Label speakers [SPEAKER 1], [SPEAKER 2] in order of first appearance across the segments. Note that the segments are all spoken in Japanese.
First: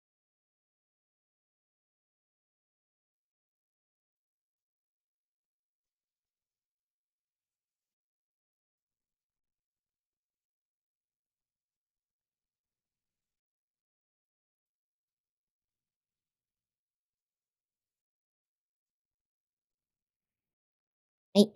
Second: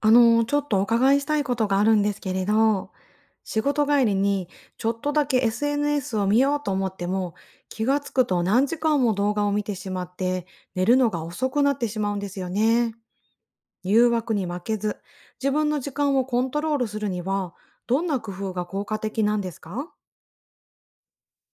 [SPEAKER 1] ちょっとお伺いしたいことがあるんですけれど、仕事帰りにちょっとだけ SNS を見ようと思っても、気がつくと何時間も動画を見てしまって、寝るのが遅くなってしまうんですよね。誘惑に負けず、自分の時間をコントロールするには、どんな工夫が効果的なんですか？
[SPEAKER 2] はい。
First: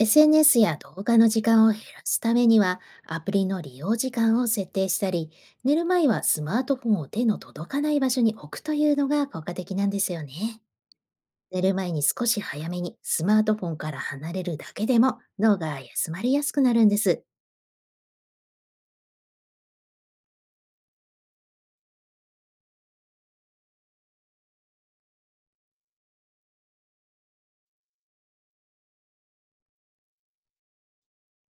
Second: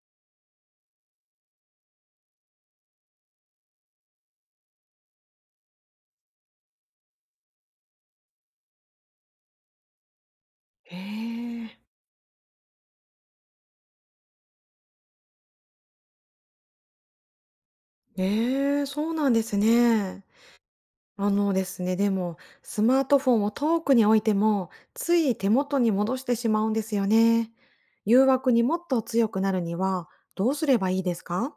[SPEAKER 2] SNS や動画の時間を減らすためには、アプリの利用時間を設定したり、寝る前はスマートフォンを手の届かない場所に置くというのが効果的なんですよね。
[SPEAKER 1] へ
[SPEAKER 2] 寝る
[SPEAKER 1] え、
[SPEAKER 2] 前に少し早めにスマートフォンから離れるだけでも脳が休まりやすくなるんです。
[SPEAKER 1] ええ、そうなんですね。あのですね、でも、スマートフォンを遠くに置いても、つい手元に戻してしまうんですよね。誘惑にもっと強くなるには、どうすればいいですか？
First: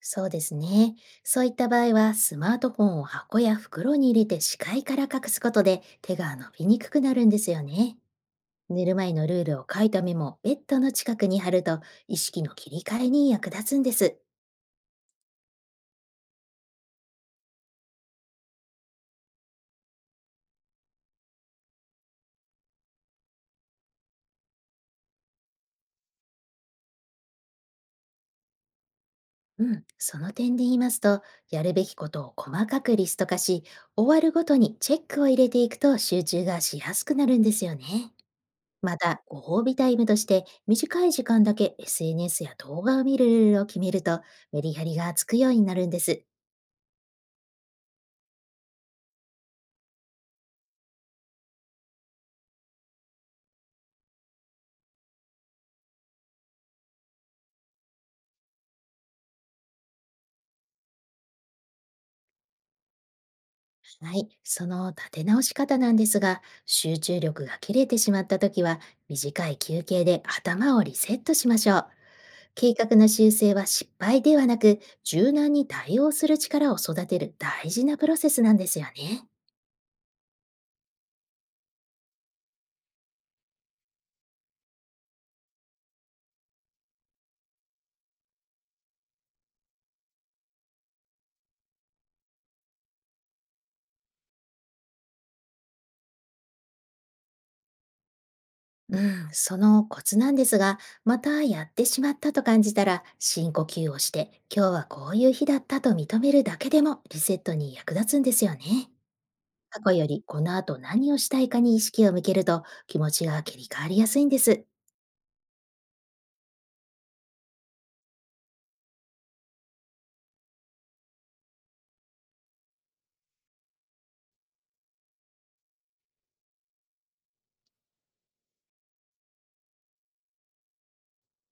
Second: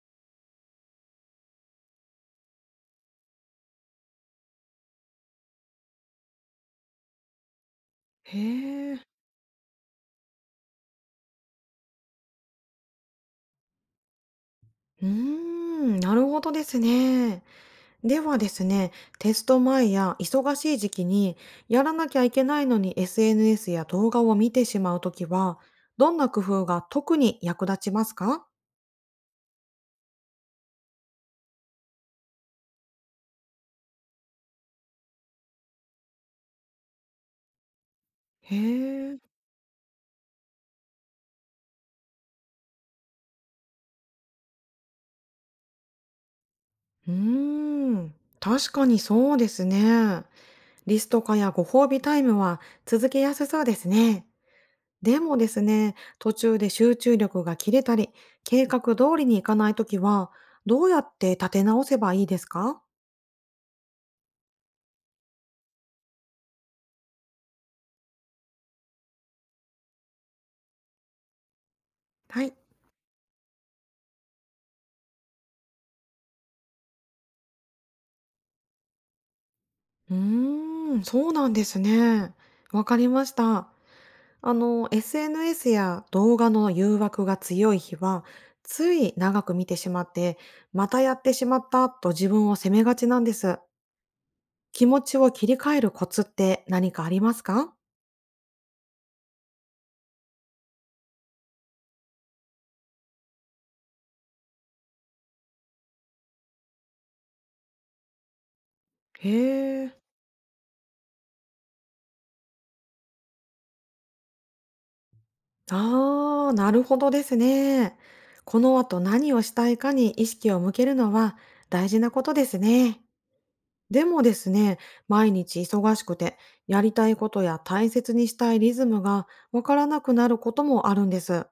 [SPEAKER 2] そうですね。そういった場合は、スマートフォンを箱や袋に入れて視界から隠すことで手が伸びにくくなるんですよね。
[SPEAKER 1] へ
[SPEAKER 2] 寝る
[SPEAKER 1] え。
[SPEAKER 2] 前のルールを書いたメモをベッドの近くに貼ると意識の切り替えに役立つんです。
[SPEAKER 1] うーん、なるほどですね。ではですね、テスト前や忙しい時期に、やらなきゃいけないのに SNS や動画を見てしまうときは、どんな工夫が特に役立ちますか？
[SPEAKER 2] うん、その点で言いますと、やるべきことを細かくリスト化し、終わるごとにチェックを入れていくと集中がしやすくなるんですよね。
[SPEAKER 1] へ
[SPEAKER 2] また、
[SPEAKER 1] え。
[SPEAKER 2] ご褒美タイムとして短い時間だけ SNS や動画を見るルールを決めるとメリハリがつくようになるんです。
[SPEAKER 1] うーん、確かにそうですね。リスト化やご褒美タイムは続けやすそうですね。でもですね、途中で集中力が切れたり、計画通りにいかないときは、どうやって立て直せばいいですか？
[SPEAKER 2] はい、その立て直し方なんですが、集中力が切れてしまったときは、短い休憩で頭をリセットしましょう。
[SPEAKER 1] はい。
[SPEAKER 2] 計画の修正は失敗ではなく、柔軟に対応する力を育てる大事なプロセスなんですよね。
[SPEAKER 1] うーん、そうなんですね。わかりました。あの、SNS や動画の誘惑が強い日は、つい長く見てしまって、またやってしまったと自分を責めがちなんです。気持ちを切り替えるコツって何かありますか？
[SPEAKER 2] うん、そのコツなんですが、またやってしまったと感じたら、深呼吸をして、今日はこういう日だったと認めるだけでもリセットに役立つんですよね。
[SPEAKER 1] へ
[SPEAKER 2] 過去
[SPEAKER 1] え。
[SPEAKER 2] よりこの後何をしたいかに意識を向けると気持ちが切り替わりやすいんです。
[SPEAKER 1] ああ、なるほどですね。この後何をしたいかに意識を向けるのは大事なことですね。でもですね、毎日忙しくて、やりたいことや大切にしたいリズムがわからなくなることもあるんです。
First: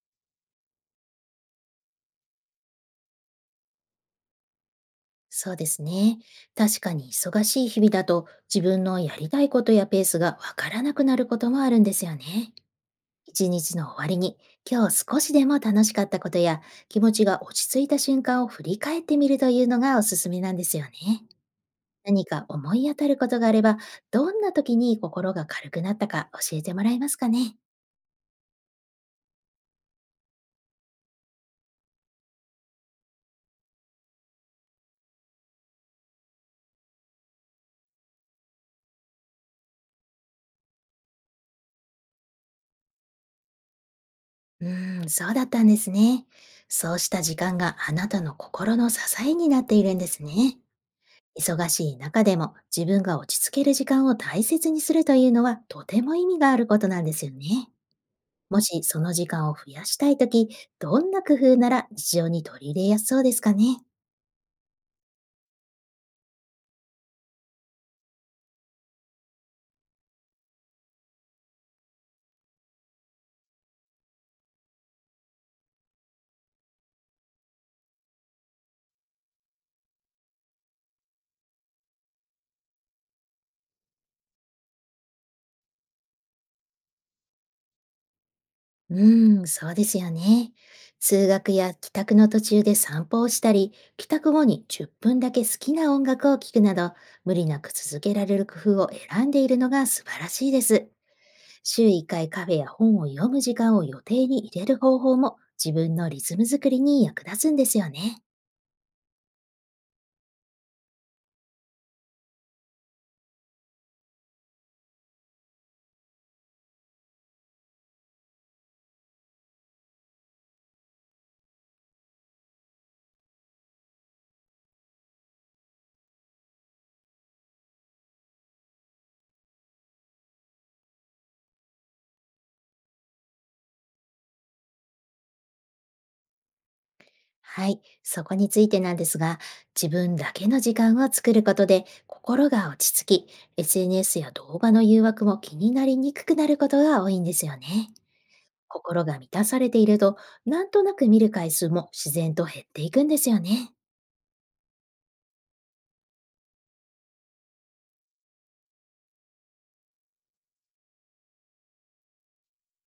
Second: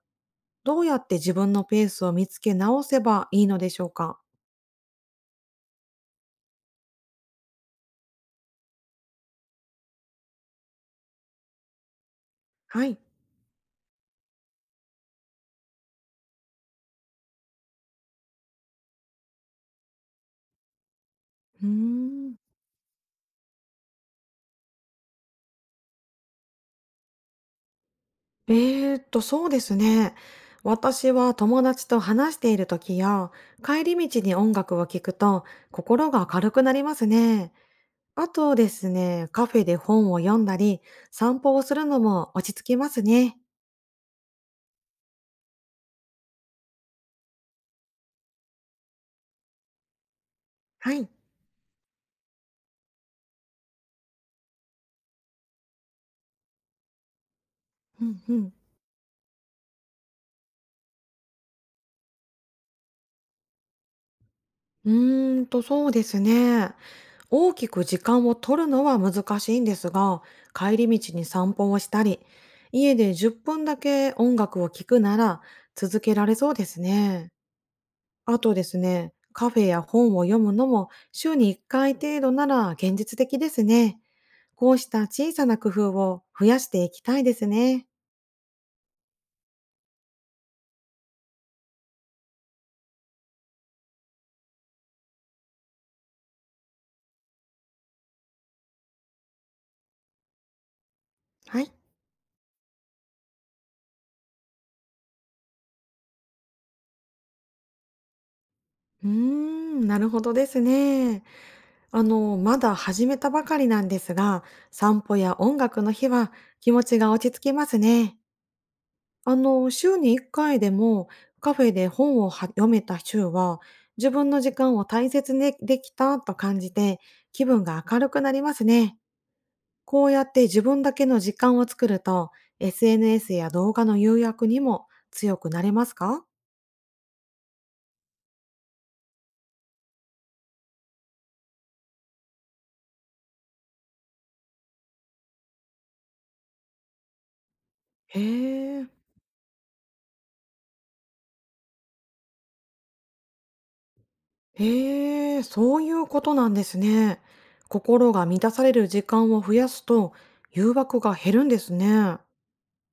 [SPEAKER 1] どうやって自分のペースを見つけ直せばいいのでしょうか？
[SPEAKER 2] そうですね。確かに忙しい日々だと、自分のやりたいことやペースがわからなくなることもあるんですよね。
[SPEAKER 1] はい。
[SPEAKER 2] 一日の終わりに、今日少しでも楽しかったことや気持ちが落ち着いた瞬間を振り返ってみるというのがおすすめなんですよね。
[SPEAKER 1] うー
[SPEAKER 2] 何
[SPEAKER 1] ん
[SPEAKER 2] か思い当たることがあれば、どんな時に心が軽くなったか教えてもらえますかね。
[SPEAKER 1] えそうですね。私は友達と話している時や、帰り道に音楽を聴くと心が軽くなりますね。あとですね、カフェで本を読んだり、散歩をするのも落ち着きますね。
[SPEAKER 2] うーん、そうだったんですね。そうした時間があなたの心の支えになっているんですね。
[SPEAKER 1] はい。
[SPEAKER 2] 忙しい中でも自分が落ち着ける時間を大切にするというのは、とても意味があることなんですよね。
[SPEAKER 1] うんうん。
[SPEAKER 2] もしその時間を増やしたいとき、どんな工夫なら日常に取り入れやすそうですかね。
[SPEAKER 1] うーんと、そうですね。大きく時間を取るのは難しいんですが、帰り道に散歩をしたり、家で10分だけ音楽を聴くなら続けられそうですね。あとですね、カフェや本を読むのも週に1回程度なら現実的ですね。こうした小さな工夫を増やしていきたいですね。
[SPEAKER 2] うーん、そうですよね。通学や帰宅の途中で散歩をしたり、帰宅後に10分だけ好きな音楽を聴くなど、無理なく続けられる工夫を選んでいるのが素晴らしいです。
[SPEAKER 1] はい。
[SPEAKER 2] 週1回カフェや本を読む時間を予定に入れる方法も、自分のリズム作りに役立つんですよね。
[SPEAKER 1] うーん、なるほどですね。あの、まだ始めたばかりなんですが、散歩や音楽の日は気持ちが落ち着きますね。あの、週に1回でもカフェで本をは読めた週は、自分の時間を大切にできたと感じて気分が明るくなりますね。こうやって自分だけの時間を作ると、SNS や動画の誘惑にも強くなれますか？
[SPEAKER 2] はい、そこについてなんですが、自分だけの時間を作ることで心が落ち着き、SNS や動画の誘惑も気になりにくくなることが多いんですよね。
[SPEAKER 1] へえ。
[SPEAKER 2] 心が満たされていると、なんとなく見る回数も自然と減っていくんですよね。
[SPEAKER 1] へえ、そういうことなんですね。心が満たされる時間を増やすと誘惑が減るんですね。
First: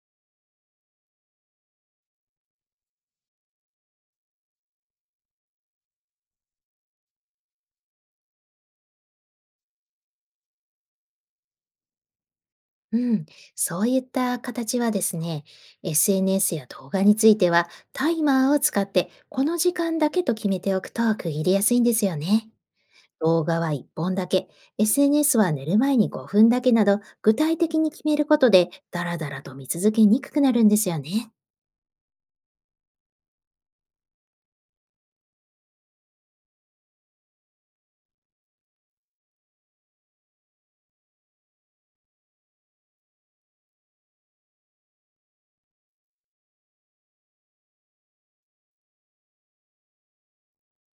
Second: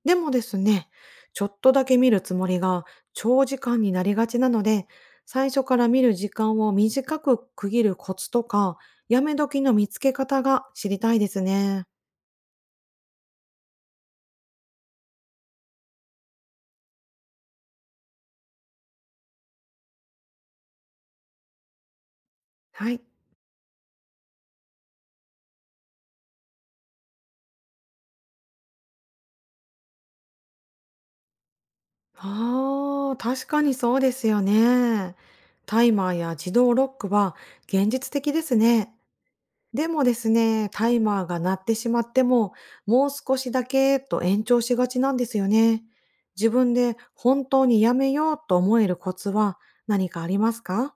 [SPEAKER 1] でもですね、ちょっとだけ見るつもりが長時間になりがちなので、最初から見る時間を短く区切るコツとか、やめ時の見つけ方が知りたいですね。
[SPEAKER 2] うん、そういった形はですね、SNS や動画についてはタイマーを使って、この時間だけと決めておくと区切りやすいんですよね。
[SPEAKER 1] はい。
[SPEAKER 2] 動画は1本だけ、SNS は寝る前に5分だけなど、具体的に決めることで、だらだらと見続けにくくなるんですよね。
[SPEAKER 1] ああ、確かにそうですよね。タイマーや自動ロックは現実的ですね。でもですね、タイマーが鳴ってしまっても、もう少しだけと延長しがちなんですよね。自分で本当にやめようと思えるコツは何かありますか？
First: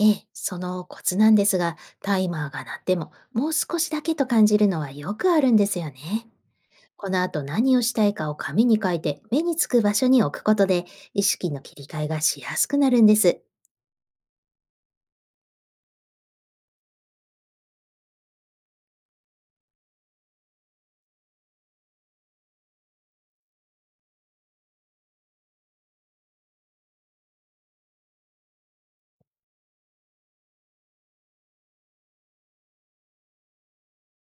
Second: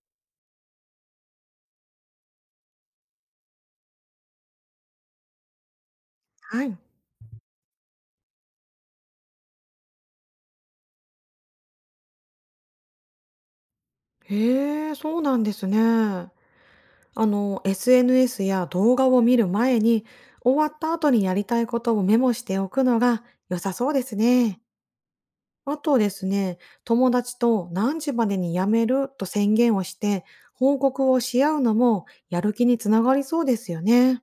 [SPEAKER 2] ええ、そのコツなんですが、タイマーが鳴っても、もう少しだけと感じるのはよくあるんですよね。
[SPEAKER 1] はい。
[SPEAKER 2] この後何をしたいかを紙に書いて、目につく場所に置くことで、意識の切り替えがしやすくなるんです。
[SPEAKER 1] へえ、そうなんですね。あの、SNS や動画を見る前に、終わった後にやりたいことをメモしておくのが良さそうですね。あとですね、友達と何時までに辞めると宣言をして、報告をし合うのもやる気につながりそうですよね。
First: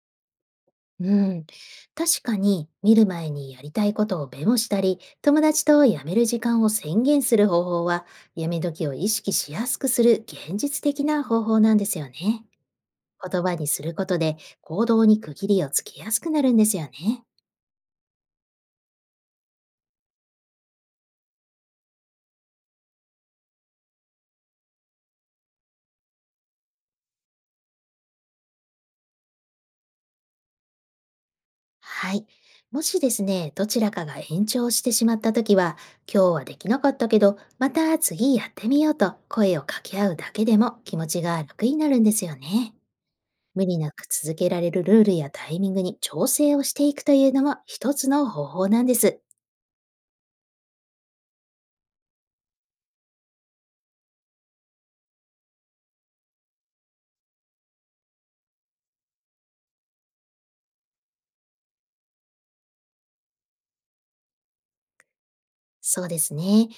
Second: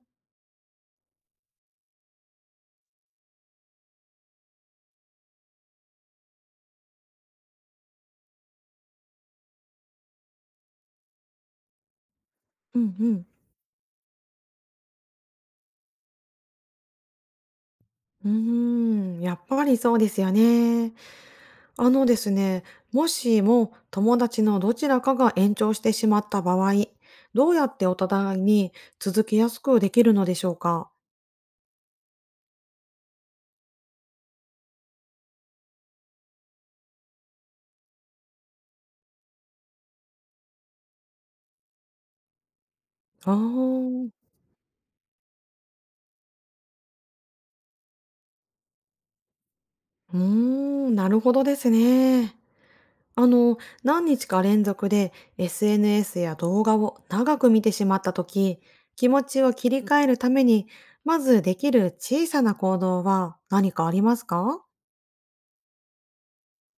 [SPEAKER 2] うん、確かに見る前にやりたいことをメモしたり、友達とやめる時間を宣言する方法は、やめ時を意識しやすくする現実的な方法なんですよね。
[SPEAKER 1] うんうん。
[SPEAKER 2] 言葉にすることで行動に区切りをつけやすくなるんですよね。
[SPEAKER 1] うーん、やっぱりそうですよね。あのですね、もしも友達のどちらかが延長してしまった場合、どうやってお互いに続けやすくできるのでしょうか？
[SPEAKER 2] はい。もしですね、どちらかが延長してしまったときは、今日はできなかったけど、また次やってみようと声を掛け合うだけでも気持ちが楽になるんですよね。
[SPEAKER 1] ああ
[SPEAKER 2] 無理なく
[SPEAKER 1] ー、
[SPEAKER 2] 続けられるルールやタイミングに調整をしていくというのも一つの方法なんです。
[SPEAKER 1] うーん、なるほどですね。あの、何日か連続で SNS や動画を長く見てしまったとき、気持ちを切り替えるために、まずできる小さな行動は何かありますか？
[SPEAKER 2] そうですね。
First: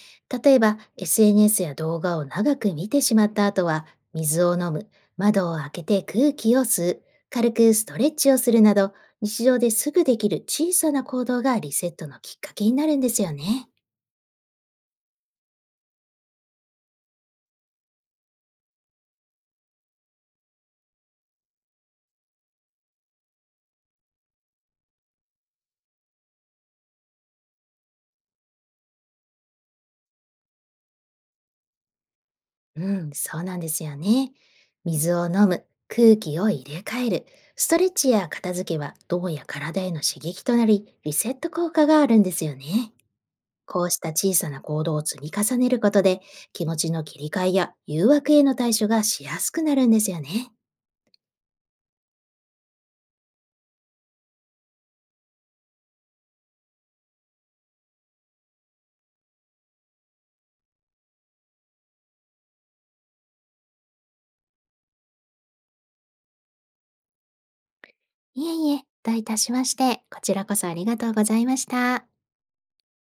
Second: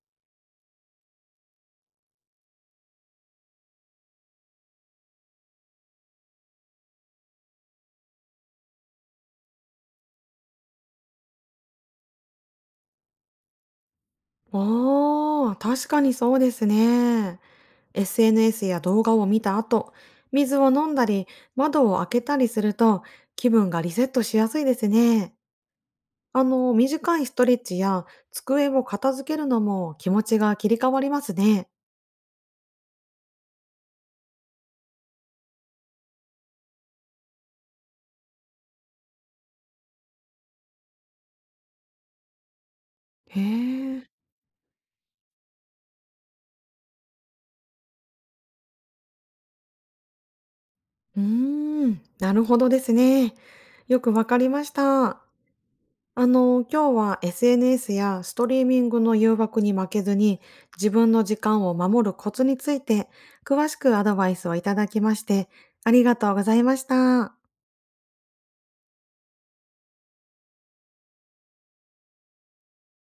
[SPEAKER 2] 例えば SNS や動画を長く見てしまった後は、水を飲む、窓を開けて空気を吸う、軽くストレッチをするなど、日常ですぐできる小さな行動がリセットのきっかけになるんですよね。
[SPEAKER 1] ああ、確かにそうですね。SNS や動画を見た後、水を飲んだり、窓を開けたりすると、気分がリセットしやすいですね。あの、短いストレッチや机を片付けるのも気持ちが切り替わりますね。
[SPEAKER 2] うん、そうなんですよね。水を飲む、空気を入れ替える、ストレッチや片付けは脳や体への刺激となり、リセット効果があるんですよね。
[SPEAKER 1] へ
[SPEAKER 2] こうし
[SPEAKER 1] え。
[SPEAKER 2] た小さな行動を積み重ねることで、気持ちの切り替えや誘惑への対処がしやすくなるんですよね。
[SPEAKER 1] うーん、なるほどですね。よくわかりました。あの、今日は SNS やストリーミングの誘惑に負けずに自分の時間を守るコツについて詳しくアドバイスをいただきましてありがとうございました。
[SPEAKER 2] いえいえ、どういたしまして、こちらこそありがとうございました。